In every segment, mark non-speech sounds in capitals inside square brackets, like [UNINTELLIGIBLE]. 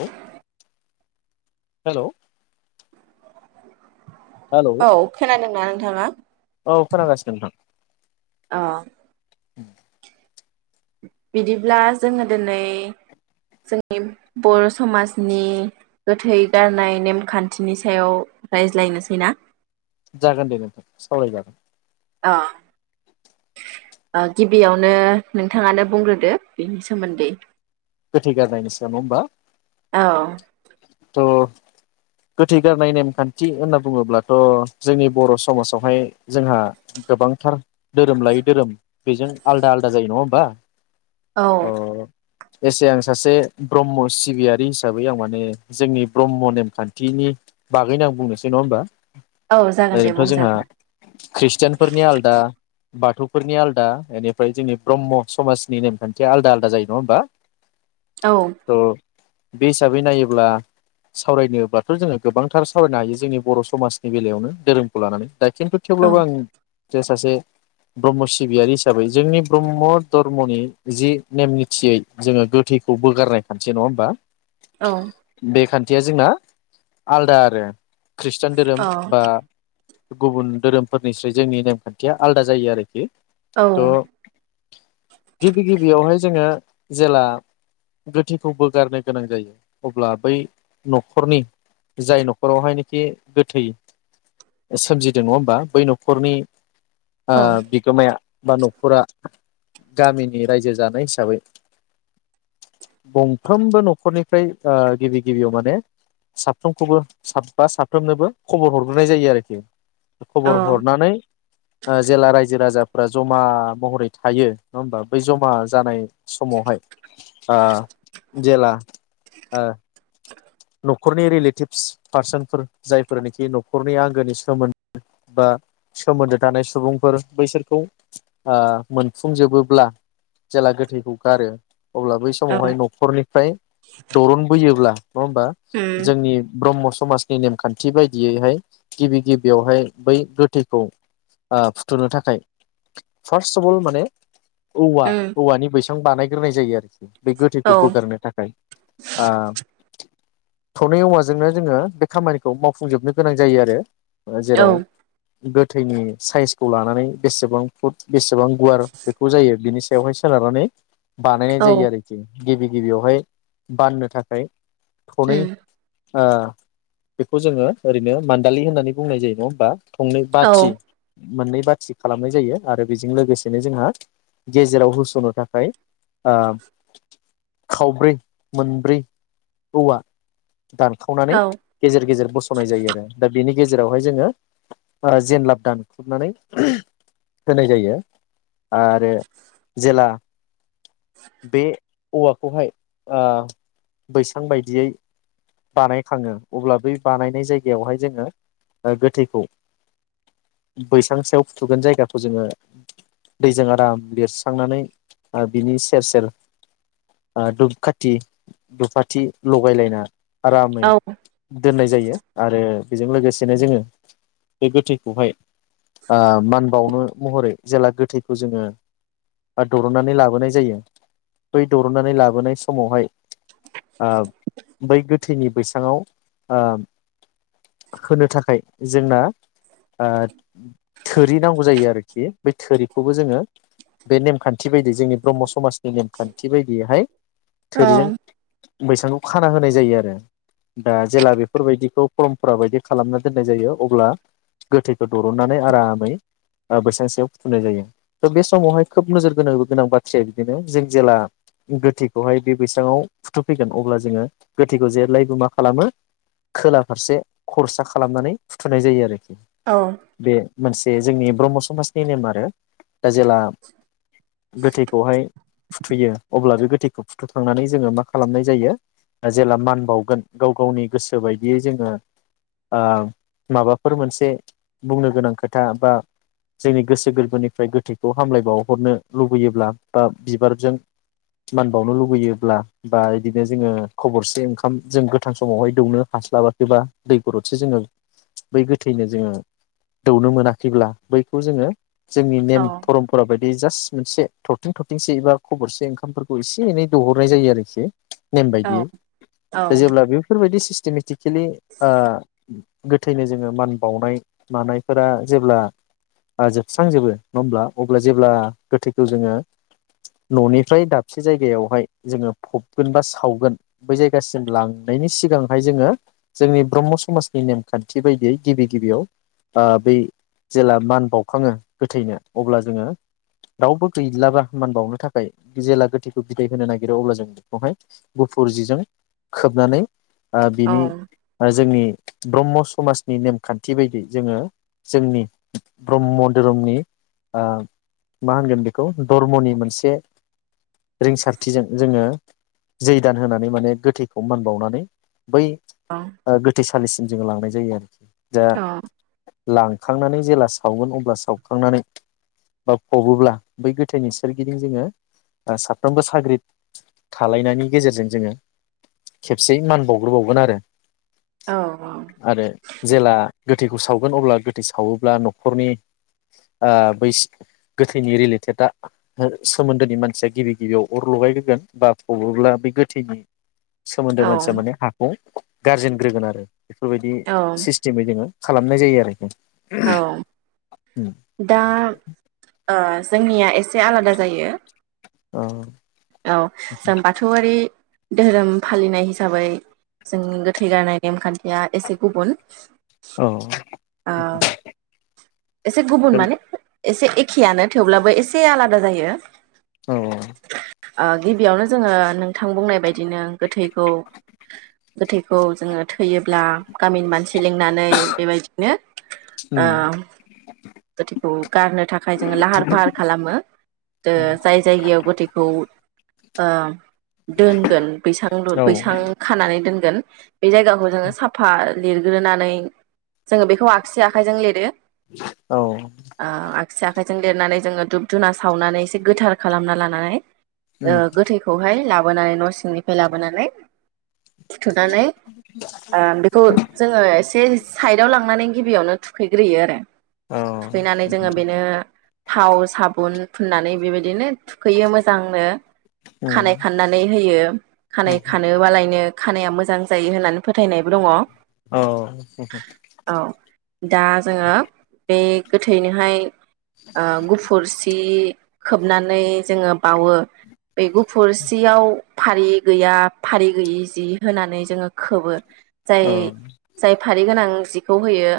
औ hello, hello औ खोनादोंना थाङा। औ खोनागासिनो नोंथां अ उम बिदिब्ला जोङो दिनै जोंनि बर' समाजनि गोथै गारनाय नेमखान्थिनि सायाव रायज्लायनोसै ना जागोन दे नोंथां सावरायजागोन आ ओ गिबियावनो नोंथाङानो बुंग्रोदो बेनि सोमोन्दै गोथै गारनायनि सायाव नङा हमबा औ थ'। गोथै गारनाय नेमखान्थि होनना बुङोब्लाथ जोंनि बर समाजावहाय जोंहा गोबांथार धोरोम लायै धोरोम बेजों आलदा आलदा जायो नङा होमबा औ अ एसे आं सासे ब्रह्म सिबियारि हिसाबै आं माने जोंनि ब्रह्म नेमखान्थिनि बागैनो आं बुंनोसै नङा होमबा औ जागोन दे ओरैनोथ जोंहा बुंजागोन ख्रिस्टियानफोरनि आलदा बाथौफोरनिया आलदा एनिफ्राय जोंनि ब्रह्म समाजनि नेमखान्थिया आलदा आलदा जायो नङा होमबा औ थ' बे हिसाबै नायोब्ला सावरायनोबाथ जोङो गोबांथार सावरायनो हायो जोंनि बर समाजनि बेलायावनो धोरोमखौ लानानै दा खिन्थु औ थेवब्लाबो आं जे सासे ब्रह्म सिबियारि हिसाबै जोंनि ब्रह्म धर्मनि जि नेम निथियै जोङो गोथैखौ बोगारनाय खानथि नङा होमबा औ बेखान थिया जोंना आलदा आरो ख्रिष्टान धोरोम औ बा गुबुन धोरोमफोरनिस्रै जोंनि नेमखान्थिया आलादा जायो आरोखि औ थ गिबि गिबियावहाय जोङो जेला गोथैखौ बोगारनो गोनां जायो अब्ला बै नखरनि जाय नखरावहायनोखि गोथै सोमजिदों नङा होमबा बै नखरनि ओ औ बिगोमाया बा नखरा गामिनि रायजो जानाय हिसाबै गंफ्रोमबो नखरनिफ्राय ओ गिबि गिबियाव माने साफ्रोमखौबो साब बा साफ्रोमनोबो खबर हरग्रोनाय जायो आरोखि। औ खबर हरनानै ओ जेला रायजो राजा फोरा जमा महरै थायो नङा होमबा बै जमा जानाय समावहाय आ जेला ओ न खरनि रिलेटिभ्स पार्सनफोर जायफोरनिखि नखरनि आंगोनि सोमोन्द बा सोमोन्दो थानाय सुबुंफोर बैसोरखौ ओ मोनफुंजोबोब्ला जेला गोथैखौ गारो अब्ला बै औ समावहाय नखरनिफ्राय दरन बोयोब्ला नङा होमबा उम जोंनि ब्रह्म स समाजनि नेमखान्थि बायदियैहाय गिबि गिबियावहाय बै गोथैखौ ओ फुथुनो थाखाय फार्स्टफल माने औवा उम औवानि बैस सां बानाय गोरनाय जायो आ [UNINTELLIGIBLE] बे गोथैखौ औ बोगारनो थाखाय आं थनै औवाजोंनो जोङो बे खामानिखौ मावफुंजोबनो गोनां जायो आरो ओ औ जेराव गोथैनि साइसखौ लानानै बेसेबां फुट बेसेबां गुवार बेखौ जायो बिनिस बेवहाय सोनारनानै बानायनाय औ जायो आरोखि। गिबि गिबियावहाय बाननो थाखाय थ'नै उम ओ बेखौ जोङो ओरैनो मान्दालि होननानै बुंनाय जायो नङा होमबा। थंनै औ बाथि मोननै बाथि खालामनाय जायो आरो बेजों लोगोसेनो जोंहा गेजेराव होस'नो थाखाय ओ खावब्रै मोनब्रै औवा दानखावनानै औ गेजेर गेजेर बस'नाय जायो आरो दा बेनि गेजेरावहाय जोङो ओ जेनलाब दानख्रुबनानै होनाय जायो। आरो जेला बे औवाखौहाय ओ बैसां बायदियै बानायखाङो अब्ला बै बानायनाय जायगायावहाय जोङो ओ गोथैखौ बैसां सायाव फुथुगोन जायगाखौ जोङो दैजों आराम लिरस्रांनानै ओ बिनि सेर सेर ओ दुफखाथि दुफखाथि लगायलायना आरामै औ दोननाय जायो आरो बेजों लोगोसेनो जोङो बे गोथैखौहाय ओ मान बावनो महरै जेला गोथैखौ जोङो दर'नानै लाबोनाय जायो बै दर'नानै लाबोनाय समावहाय आ बै गो थैनि बैसाङाव ओ होनो थाखाय जोंना ओ थोरि नांगौ जायो आरोखि बे थोरिखौबो जोङो बे नेमखान्थि बायदियै जोंनि ब्रह्म समाजनि नेमखान्थि बायदियैहाय थोरिजों औ बैसांखौ खाना होनाय जायो आरो दा जेला बेफोरबायदिखौ फरमपरा बायदि खालामना दोननाय जायो अब्ला गोथैखौ दरननानै आरामै बैसां सायाव फुथुनाय जायो। थ' बे समावहाय खोब नोजोर होनोनो गोनां बाथ्राया बिदिनो जों जेला गोथैखौहाय बे बैसाङाव फुथुफैगोन अब्ला जोङो गोथै जेब्लायबो मा खालामो खोला फारसे खरसा खालामनानै फुथुनाय जायो आरोखि। बे मोनसे बे जोंनि ब्रह्म समाजनि नेम आरो दा जेला गोथैखौहाय फुथुयो अब्ला बे गोथैखौ फुथुखांनानै जोङो मा खालामनाय जायो जेला मान बावगोन गाव गावनि गोसो बायदियै जोङो ओ माबाफोर मोनसे बुंनो गोनां खोथा बा जोंनि गोसो गोरबोनिफ्राय गोथैखौ हामलायबावहरनो लुबैयोब्ला बा बिबारजों मान बावनो लुबैयोब्ला बा बिदिनो जोङो खब'से ओंखाम जों गोथां समावहाय दौनो हास्लाबाखैबा दै गरदसे जोङो बै गोथैनो जोङो दौनो मोनाखैब्ला बैखौ जोङो जोंनि नेम परमपरा बायदि जास्ट मोनसे थरथिं थरथिंसे बा खब'से ओंखामफोरखौ एसे एनै दहरनाय जायो आरोखि। नेम बायदियै। औ जेब्ला बेफोर सिस्टेमेटिक [UNINTELLIGIBLE] ओ गोथैनो जोङो मान बावनाय मानायफोरा जेब्ला ओ जोबस्रांजोबो नङा होमब्ला अब्ला जेब्ला गोथैखौ जोङो न'निफ्राय दाबसे जायगायावहाय जोङो फबगोन बा सावगोन बै जायगासिम लांनायनि सिगांहाय जोङो जोंनि ब्रह्म समाजनि नेमखान्थि बायदियै गिबि गिबियाव आ बै जेला मान बाउखाङो गोथैनो अब्ला जोङो रावबो गैलाबा मान बावनो थाखाय जेला गोथैखौ बिदाय होनो नागिरो अब्ला जों बेखौहाय गु फुरजिजों खोबनानै ओ औ बिनि औ जोंनि ब्रह्म समाजनि नेमखान्थि बायदि जोङो जोंनि ब्रह्म धोरोमनि ओ मा होनगोन बेखौ धर्मनि मोनसे रिंसारथिजों जोङो [UNINTELLIGIBLE] दान होनानै माने गोथैखौ मानबावनानै बै औ गोथैसालिसिम जोङो लांनाय जायो आरोखि दा औ लां सावखांनानै जेब्ला सावगोन अब्ला सावखांनानै बा फबोब्ला बै गोथैनि सोरगिदिं जोङो साफ्रोमबो साग्रिद थालायनानै गेजेरजों जोङो खेबसे मान बावग्रोबावगोन आरो औ आरो जेला गोथैखौ सावगोन अब्ला सावोब्ला न'खरनि ओ बैसो गोथैनि रिलेटेडआ सोमोन्दोनि मानसिया गिबि गिबियाव अर लगायग्रोगोन बा फबोब्ला बे गोथैनि सोमोन्दो औ मानसिया माने हाखौ गारजेनग्रोगोन आरो बेफोरबायदि सिस्टेमै जोङो खालामनाय जायो आरोखि औ दा ओ जोंनिया एसे आलादा जायो औ औ जों बाथौआरि दोहोरोम फालिनाय हिसाबै जोंनि गोथै गारनाय नेमखान्थिया एसे गुबुन औ ओ एसे गुबुन माने एसे एखेआनो थेवब्लाबो एसे आलादा जायो। औ ओ गिबियावनो जोङो नोंथां बुंनाय बायदिनो गोथैखौ गोथैखौ जोङो थैयोब्ला गामिनि मानसि लिंनानै बेबायदिनो ओ गोथैखौ गारनो थाख थाखाय जोङो लाहार फाहार खालामो ओ जाय जायगायाव गथै औ ओ दोनगोन बांसां लु औ बैसां खानानै दोन बे जायगाखौ जोङो साफा लिरग्रोनानै जोङो बेखौ आगसि आखायजों लिरो ओ आगसि आखायजों लिरनानै जोङो धुब दुना सावनानै एसे गोथार खालामना लानानै ओ गोथैखौहाय लाबोनानै न' सिंनिफ्राय लाबोनानै फुथुनानै ओ बेखौ जोङो एसे साइदाव लांनानै गिबियावनो थुखैग्रोयो आरो थुखैनानै जोङो बेनो थाव साबुन फुननानै बेबायदिनो थुखैयो मो दांनो खानाय खाननानै होयो खानाय खानोबा लायनो खानाया मोजां जायो होननानै फोथायनायबो दंङ औ अ दा जोङो बे गोथैनो हाय गुफुर जि खोबनानै जोङो बावो बे गुफुर सियाव फारि गैया फारि गैयि जि होनानै जोङो खोबो जाय जाय फारि गोनां जिखौ होयो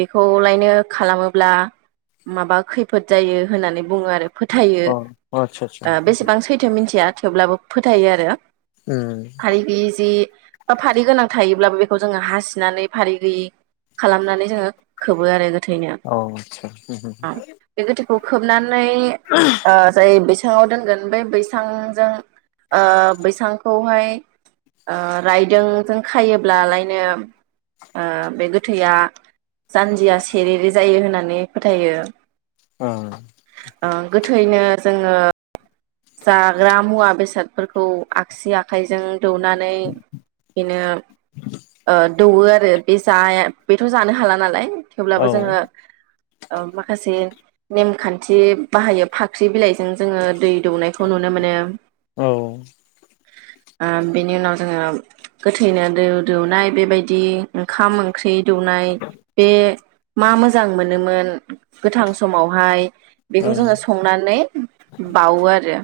बेखौलायनो खालामोब्ला माबा खैफोद जायो होननानै बुङो आरो फोथायो आ बेसेबां सैथो मिथि थिया थेवब्लाबो फोथायो आरो फारि गैयै जि बा फारि गोनां थायोब्लाबो बेखौ जोङो हासिनानै फारि गैयै खालामनानै जोङो खोबो आरो गोथैनो [UNINTELLIGIBLE] खौ खोबनानै ओ जाय बैस साङाव दोनगोन बे बैसांजों ओ बैसांखौहाय ओ रायदोंजों खायोब्लालायनो ओ बे गोथैया जानजिया सेरेरे जायो होननानै फोथायो ओ गोथैनो जोङो [INAUDIBLE] जाग्रा मुवा बेसादफोरखौ आगसि आखाइजों दौनानै बेनो ओ दौवो आरो बे जाया बेथ' जानो हाला नालाय थेवब्लाबो औ जोङो ओ माखासे नेमखान्थि बाहायो फाख्रि बिलाइजों जोङो दै दौनायखौ नुनो मोनो उम बेनि उनाव जोङो गोथैनो दै दौनाय बेबायदि ओंखाम ओंख्रि दौनाय बे मा मोजां मोनोमोन गोथां समावहाय बेखौ औ जोङो संनानै बावो आर रो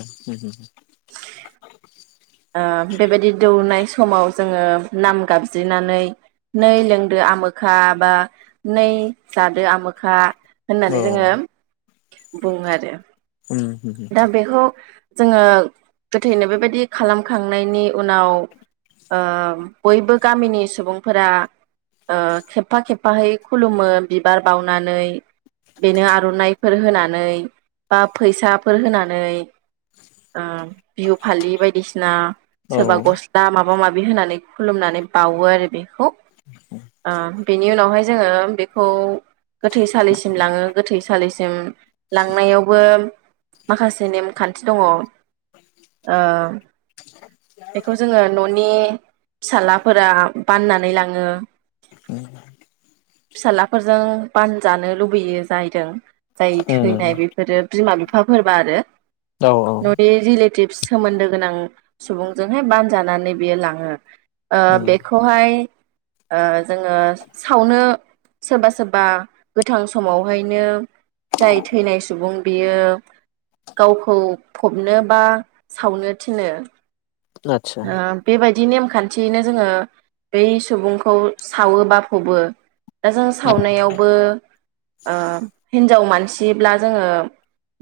[INAUDIBLE] ओ बेबायदि दौनाय समाव जोङो नाम गाबज्रिनानै नै लोंदो आमोखा बा नै जादो आमोखा औ होननानै जोङो बुङो आरो आतसा औ दा बेखौ जोङो गोथैनो बेबादि खालामखांनायनि उनाव ओ बयबो गामिनि सुबुंफोरा ओ खेबफा खेबफाहै खुलुमो बिबार बावनानै बेनो आर'नाइफोर होनानै बा फैसाफोर होनानै ओ बिहु फालि बायदि बिसना सोरबा औ गस्ला माबा माबि होनानै खुलुमनानै बावो आरो बेखौ ओ बेनि उनावहाय जोङो बेखौ गोथैसालिसिम लाङो गोथैसालिसिम लांनायावबो माखासे नेमखान्थि दङ ओ बेखौ जोङो न'नि फिस्लाफोरा बाननानै लाङो फिसालाफोरजों बानजानो लुबैयो जायदों जाय थैनाय आतसा औ बेफोरो बिमा बिफाफोरबा आरो औ औ रिलेटिबस सोमोन्दो गोनां सुबुंजोंहाय बानजानानै बियो लाङो ओ बेखौहाय ओ जोङो सावनो सोरबा सोरबा गोथां समावहायनो जाय थैनाय सुबुं बियो गावखौ फबनो बा सावनो थिनो ओ औ बेबाय बिदि नेमखान्थियैनो जोङो बै सुबुंखौ सावोबा फबो दा जों सावनायावबो ओ हिन्जाव मानसिब्ला जोङो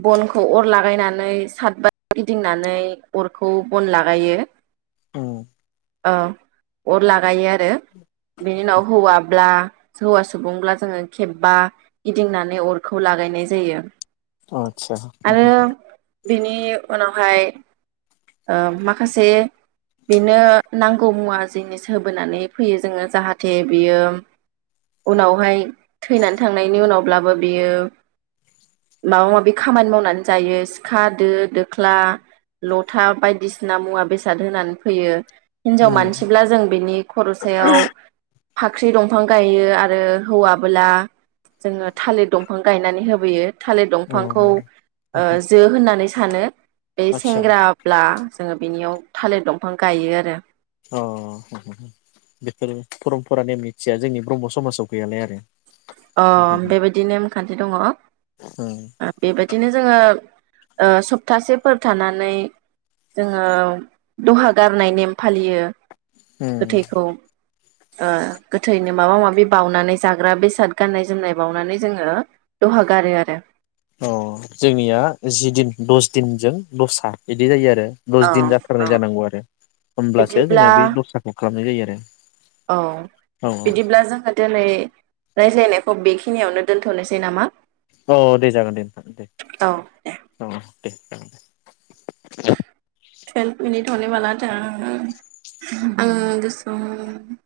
बनखौ अर लागायनानै सादबार गिदिंनानै अरखौ बन लागायो ओ अर लागायो आरो बेनि उनाव हौवाब्ला हौवा सुबुंब्ला जोङो खेबबा गिदिंनानै अरखौ लागायनाय जायो आच्छा बिनि उनावहाय ओ माखासे बेनो नांगौ मुवा जिनिस होबोनानै फैयो जोङो जाहाथे बियो उनावहाय थैनानै थांनायनि उनावब्लाबो बियो माबा माबि खामानि मावनानै जायो सिखा दो दोख्ला ल था बायदिसिना मुवा बेसाद होनानै फैयो हिनजाव मानसिब्ला जों बेनि खर' सायाव फाख्रि दंफां गायो आरो हौवाबोला जोङो थालिर दंफां गायनानै होबोयो थालिर औ दंफांखौ ऐ जो होननानै सानो बे आदसा सेंग्रा ब्ला जोङो बिनियाव थालिर दंफां गायो आरो परम्परानि मिथिया जोंनि ब्रह्म समाजाव गैयालाय आरो अ बेबायदि नेमखान न्थि दङ औ बेबायदिनो जोङो ओ सप्तासेफोर थानानै जोङो दहा गारनाय नेम फालियो गोथैखौ ओ गोथैनो माबा माबि बावनानै जाग्रा बेसाद गाननाय जोमनाय बावनानै जोङो दहा गारो आरो अ जोंनिया जिदिन दस दिनजों दसा बिदि जायो आरो दस औ दिन औ जाथारनाय जानांगौ आरो होमब्लासो बिदिब्ला जोङो बे दसाखौ खालामनाय जायो औ आरो औ बिदिब्ला जोङो दिनै रायज्लायनायखौ बेखिनियावनो दोन्थ'नोसै नामा औ दे जागोन दे नोंथां दे औ दे औ दे जागोन दे टुवेल्भ मिनिट हने वाला था आङो गोसोआव